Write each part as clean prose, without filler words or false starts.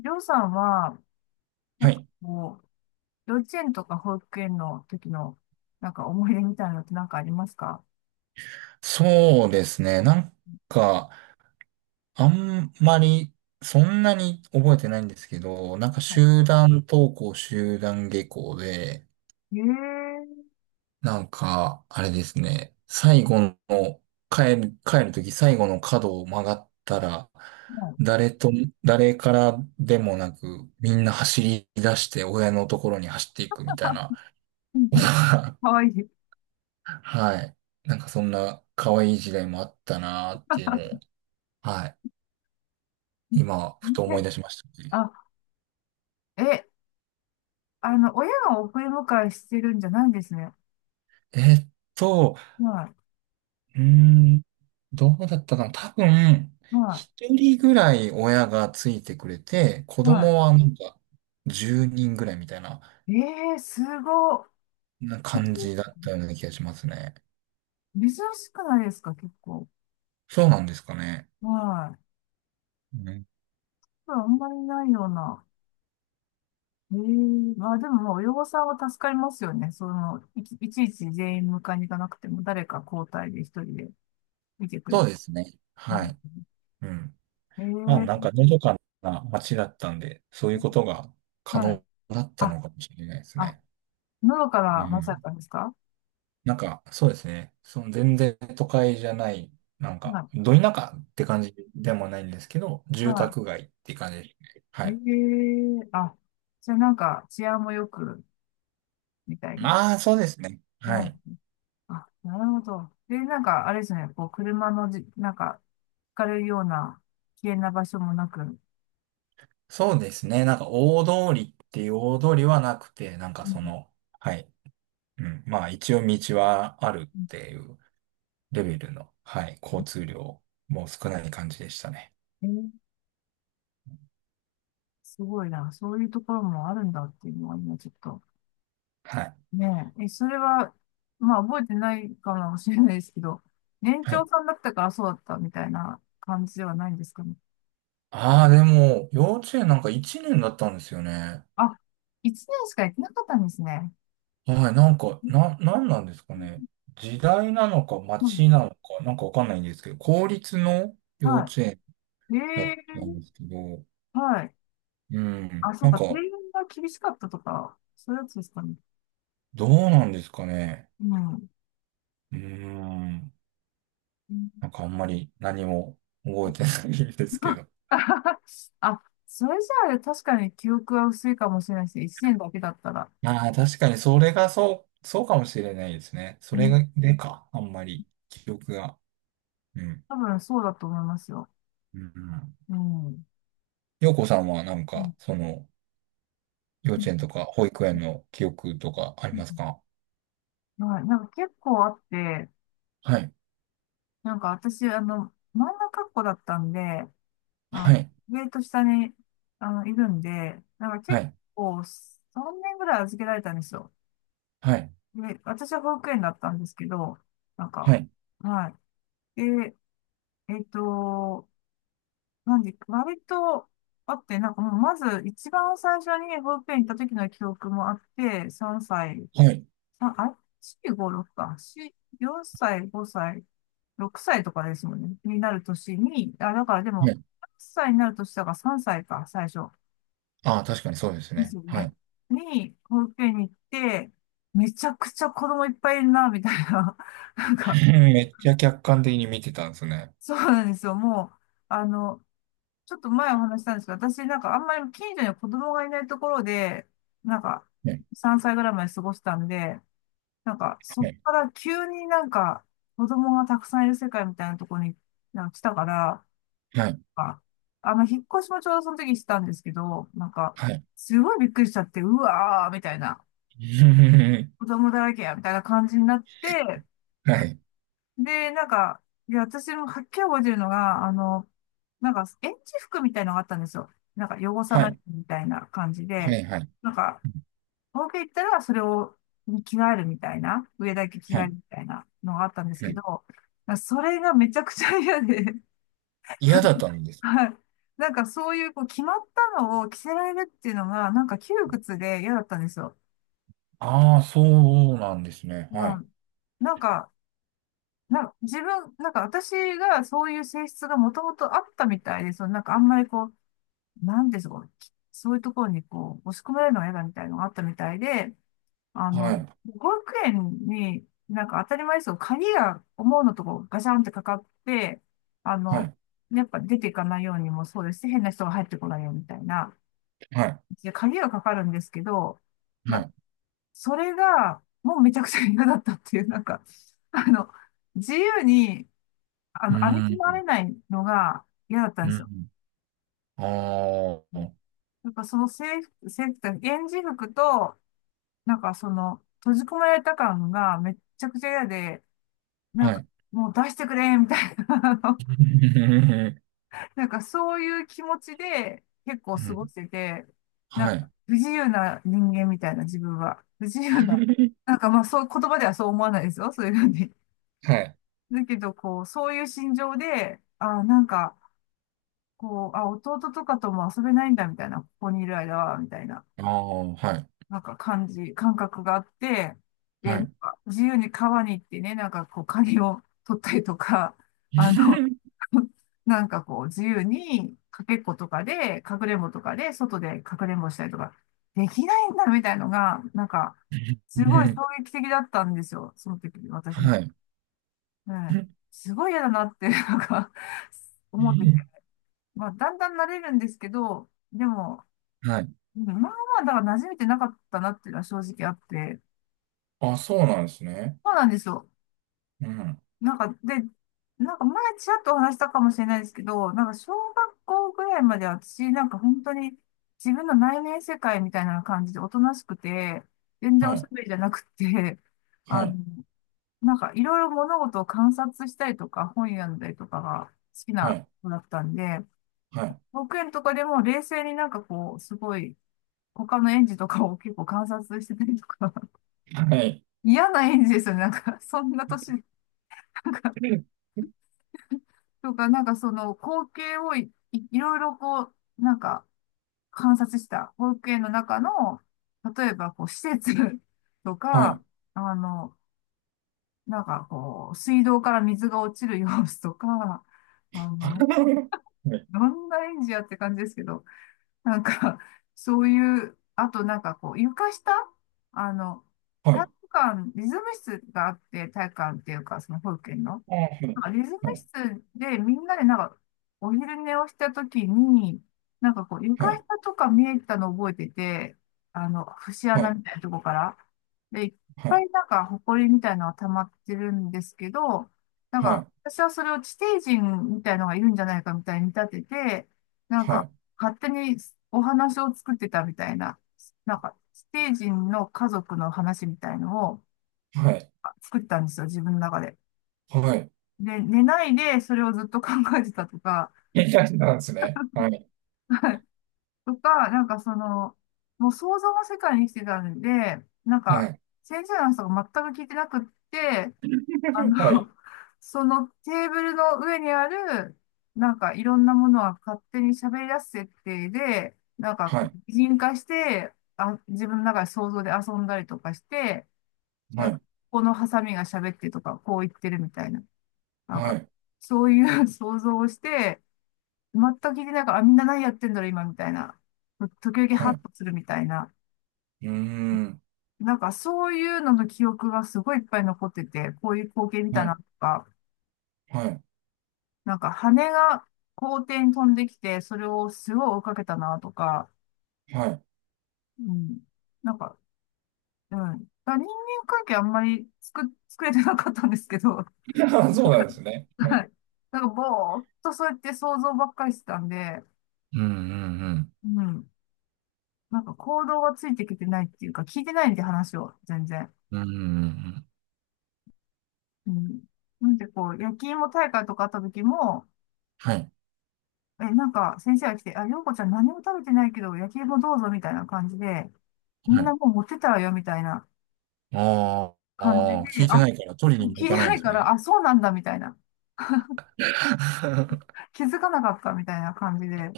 りょうさんは、なはんかい。こ幼稚園とか保育園の時の、なんか思い出みたいなのってなんかありますか？そうですね。なんか、あんまり、そんなに覚えてないんですけど、なんか集団登校、集団下校で、ええー、なんか、あれですね。最後の、帰るとき最後の角を曲がったら、も誰と、誰からでもなく、みんな走り出して親のところに走っていくみたいなう ことが、かわいい。はい。なんかそんな可愛い時代もあったなーっていうのを、はい。今、ふと思い出しましたね。あ、え、あの、親が送り迎えしてるんじゃないんですね。えーっと、はうーん、どうだったかな。多分、い、は一人ぐらい親がついてくれて、子い、は供はなんか、10人ぐらいみたいな、い。ええー、すごっ。な感じだったような気がしますね。珍しくないですか、結構？そうなんですかね。はい。うん、これあんまりないような。ええ、まあでも、親御さんは助かりますよね。その、いちいち全員迎えに行かなくても、誰か交代で一人で見てくれそうる。ですね。うはん、い。うん。まあ、なんええ、か、のどかな街だったんで、そういうことが可はい。能だったあ、のかもしれないですあ、ね。のどかうなまさん。かですか？なんか、そうですね。その全然都会じゃない、なんはか、い。ど田舎って感じでもないんですけど、住は宅街って感じですね。はい。えい。え、あ、じゃあなんか治安も良く、みたいな。まあ、そうですね。うん。はい。あ、なるほど。で、なんか、あれですね、こう、車のじ、なんか、ひかれるような危険な場所もなく。うそうですね。なんか、大通りっていう大通りはなくて、なんかそん。の、はい。うん。まあ、一応道はあるっていうレベルの、はい。交通量も少ない感じでしたね。うん、すごいな。そういうところもあるんだっていうのは今ちょっと。はい。ねえ。え、それは、まあ覚えてないかもしれないですけど、年は長い。さんだったからそうだったみたいな感じではないんですかね。ああ、でも、幼稚園なんか1年だったんですよね。あ、1年しかやってなかったんですね。はい、なんか、なんなんですかね。時代なのかうん、街なのか、なんかわかんないんですけど、公立の幼稚園はい。だったんええ、ですけど、はい。うん、あ、そうなんか。定か、員が厳しかったとか、そういうやつですかね。どうなんですかね。うん。うん、うん、 なんかあんまり何も覚えてないんですけど。あ、それじゃあ確かに記憶は薄いかもしれないですね。1年だけだったら。ああ、確かにそれがそう、そうかもしれないですね。それがでか、あんまり記憶が。うん、多分そうだと思いますよ。うん。うん。うん、洋子さんはなんうん、か、その、幼稚園とか保育園の記憶とかありうますか？ん、はい。なんか結構あって、はい私、あの、真ん中っ子だったんで、はあ、い。上と下に、あの、いるんで、なんかは結い。構3年ぐらい預けられたんですよ。はい。で、私は保育園だったんですけど、なんはか、い。はい。で、えっと、なんで、割とあって、なんかもうまず一番最初に保育園行った時の記憶もあって、3歳、はい。あ、あれ？ 456 か。4、4歳、5歳、6歳とかですもんね。になる年に、あ、だからでも、はい。8歳になる年だから3歳か、最初。ああ、確かにそうですですね。よはね。い。に、保育園に行って、めちゃくちゃ子供いっぱいいるな、みたいな。なんか、めっちゃ客観的に見てたんですね。そうなんですよ。もう、あの、ちょっと前お話ししたんですけど、私なんかあんまり近所に子供がいないところで、なんか、はい。3歳ぐらいまで過ごしたんで、なんか、そっはい。から急に子供がたくさんいる世界みたいなところになんか来たから、はい。あ、あの、引っ越しもちょうどその時にしたんですけど、なんか、すごいびっくりしちゃって、うわーみたいな、子供だらけや、みたいな感じになって、はい。はい。で、なんか、で、私もはっきり覚えてるのが、あの、なんか、園児服みたいのがあったんですよ。なんか、汚さはないい。みたいな感じはで、い。はい。なんか、東京行ったらそれを着替えるみたいな、上だけ着は替えい。るみたいなのがあったんですはけいど、それがめちゃくちゃ嫌で、嫌だったんで す。はい。なんかそういうこう決まったのを着せられるっていうのが、なんか窮屈で嫌だったんですよ。ああ、そうなんですね。はまい。あ、なんか、自分、なんか私がそういう性質がもともとあったみたいで、そのなんかあんまりこう、なんでしょう、そういうところにこう、押し込められるのが嫌だみたいなのがあったみたいで、あの、はい。保育園に、なんか当たり前ですよ鍵が思うのとこガシャンってかかって、あはの、い。やっぱ出ていかないようにもそうですし、変な人が入ってこないようにみたいな。はい。で、鍵がかかるんですけど、なはんか、い。それが、もうめちゃくちゃ嫌だったっていう、なんか、あの、自由に、あうの、歩ーき回ん。れないのが嫌だったんうですよ。ん。ああ、やっぱその制服って、園児服と、なんかその、閉じ込められた感がめっちゃくちゃ嫌で、なはんか、い。もう出してくれ、みたいな、あの、 なんかそういう気持ちで結構う過んごしてて、なんはかい。不自由な人間みたいな自分は。不自由な。なんかまあそう、言葉ではそう思わないですよ、そういうふうに。はい。だけど、こう、そういう心情で、あ、なんか、こう、あ、弟とかとも遊べないんだ、みたいな、ここにいる間は、みたいな。ああ、はい。感覚があって、で、はなんい。か自由に川に行ってね、なんかこう、カニを取ったりとか、あの、なんかこう、自由にかけっことかで、かくれんぼとかで、外でかくれんぼしたりとか、できないんだみたいのが、なんか、すごい衝 撃的だったんですよ、その時、私に。はい。うん、すごい嫌だなって、なんか、思ってて。まあ、だんだん慣れるんですけど、でも、はい。うん、今まはだから馴染めてなかったなっていうのは正直あって、あ、そうなんですね。そうなんですよ。うん。なんか、で、なんか前ちらっとお話したかもしれないですけど、なんか小学校ぐらいまで私、なんか本当に自分の内面世界みたいな感じでおとなしくて、全然はおしゃい。べりじゃなくて、はあの、い。なんかいろいろ物事を観察したりとか、本読んだりとかが好きはない。子だったんで、はい。保育園とかでも冷静になんかこう、すごい、他の園児とかを結構観察してたりとか、はい。嫌な園児ですよね。なんか、そんな年とか、なんかその光景をいろいろこう、なんか観察した光景の中の、例えばこう施設 とはい。か、あの、なんかこう、水道から水が落ちる様子とか、あの、はい。どんな演じやって感じですけど、なんか、そういう、あとなんかこう、床下、あの、は体い。育館、リズム室があって、体育館っていうか、その保育園の。あはいはなんいかリズム室でみんなでなんかお昼寝をしたときに、なんかこうは床い下とか見えたのを覚えてて、あの、節穴みたいなとこから。で、いっはいはぱいいなんか埃みたいなのが溜まってるんですけど、なんはいはかい私はそれを地底人みたいのがいるんじゃないかみたいに見立てて、なんか勝手にお話を作ってたみたいな、なんか地底人の家族の話みたいのをはいあ作ったんですよ、自分の中で。はい。で、寝ないでそれをずっと考えてたとか、いい感じなんですね。はい。とか、なんかその、もう想像の世界に生きてたんで、なんはか、い。先生の話とか全く聞いてなくって、あの、はい。そのテーブルの上にある、なんかいろんなものは勝手に喋り出す設定で、なんかはこうい。擬人化して、あ、自分の中で想像で遊んだりとかして、なはんか、い。このハサミが喋ってとか、こう言ってるみたいな、なんはか、い。そういう 想像をして、全く聞いてないから、あみんな何やってんだろう、今、みたいな。時々はハッい。とするみたいな。うーん。なんか、そういうのの記憶がすごいいっぱい残ってて、こういう光景見たはない。とか、はい。なんか、羽が校庭に飛んできて、それをすごい追いかけたなとか、はい。うん。なんか、うん。だから人間関係あんまり作れてなかったんですけど、あそうなんですね。うはん。い。なんか、ぼーっとそうやって想像ばっかりしてたんで、うんうんうん。なんか行動がついてきてないっていうか、聞いてないんで話を、全然。うん。うんうんうん。うん。なんでこう、焼き芋大会とかあった時も、はい。え、なんか先生が来て、あ、ようこちゃん何も食べてないけど、焼き芋どうぞみたいな感じで、みはんない。もう持ってたわよみたいなあー感じあー、聞で、いてあ、ないから取り聞いにも行てかないなんいですから、ね。あ、そうなんだみたいな、気づかなかったみたいな感じで、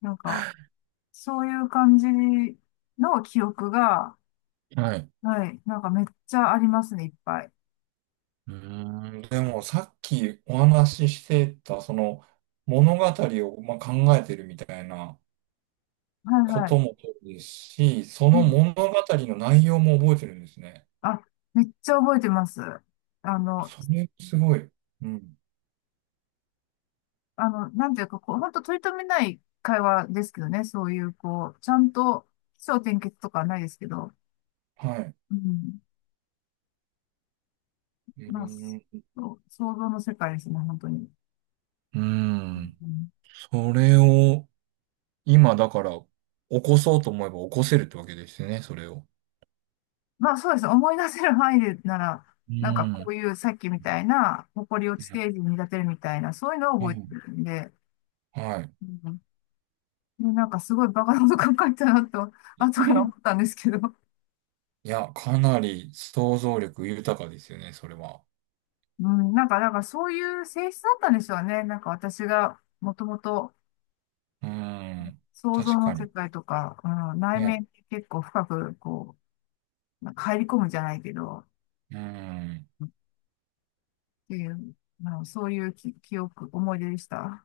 なんか、そういう感じの記憶が、はい。はい、なんかめっちゃありますね、いっぱい。うーん、でもさっきお話ししてた、その物語を、まあ、考えてるみたいなはこい、はとい。もそうですし、そうのん、物語の内容も覚えてるんですね。あ、めっちゃ覚えてます。あの、それすごい。うん。あの、なんていうか、こう、本当取り留めない会話ですけどね、そういう、こう、ちゃんと起承転結とかはないですけど、はい。ううん。ーまあ、そん。う想像の世界ですね、本当に。うーうん。ん、それを今だから起こそうと思えば起こせるってわけですね、それを。まあ、そうです。思い出せる範囲でなら、うなんかこん。ういうさっきみたいな、埃を地底う人に見立てるみたいな、そういうのを覚えてんるんで、はい。うん、で、なんかすごいバカなこと考えたなと、後から思 ったんですけど、いや、かなり想像力豊かですよね、それは。うん、なんか、なんかそういう性質だったんでしょうね。なんか私がもともと、うーん。想像確のか世に。界とか、うん、内面ね。に結構深く、こう、なんか入り込むじゃないけど、うーん。っていう、あのそういう記憶、思い出でした。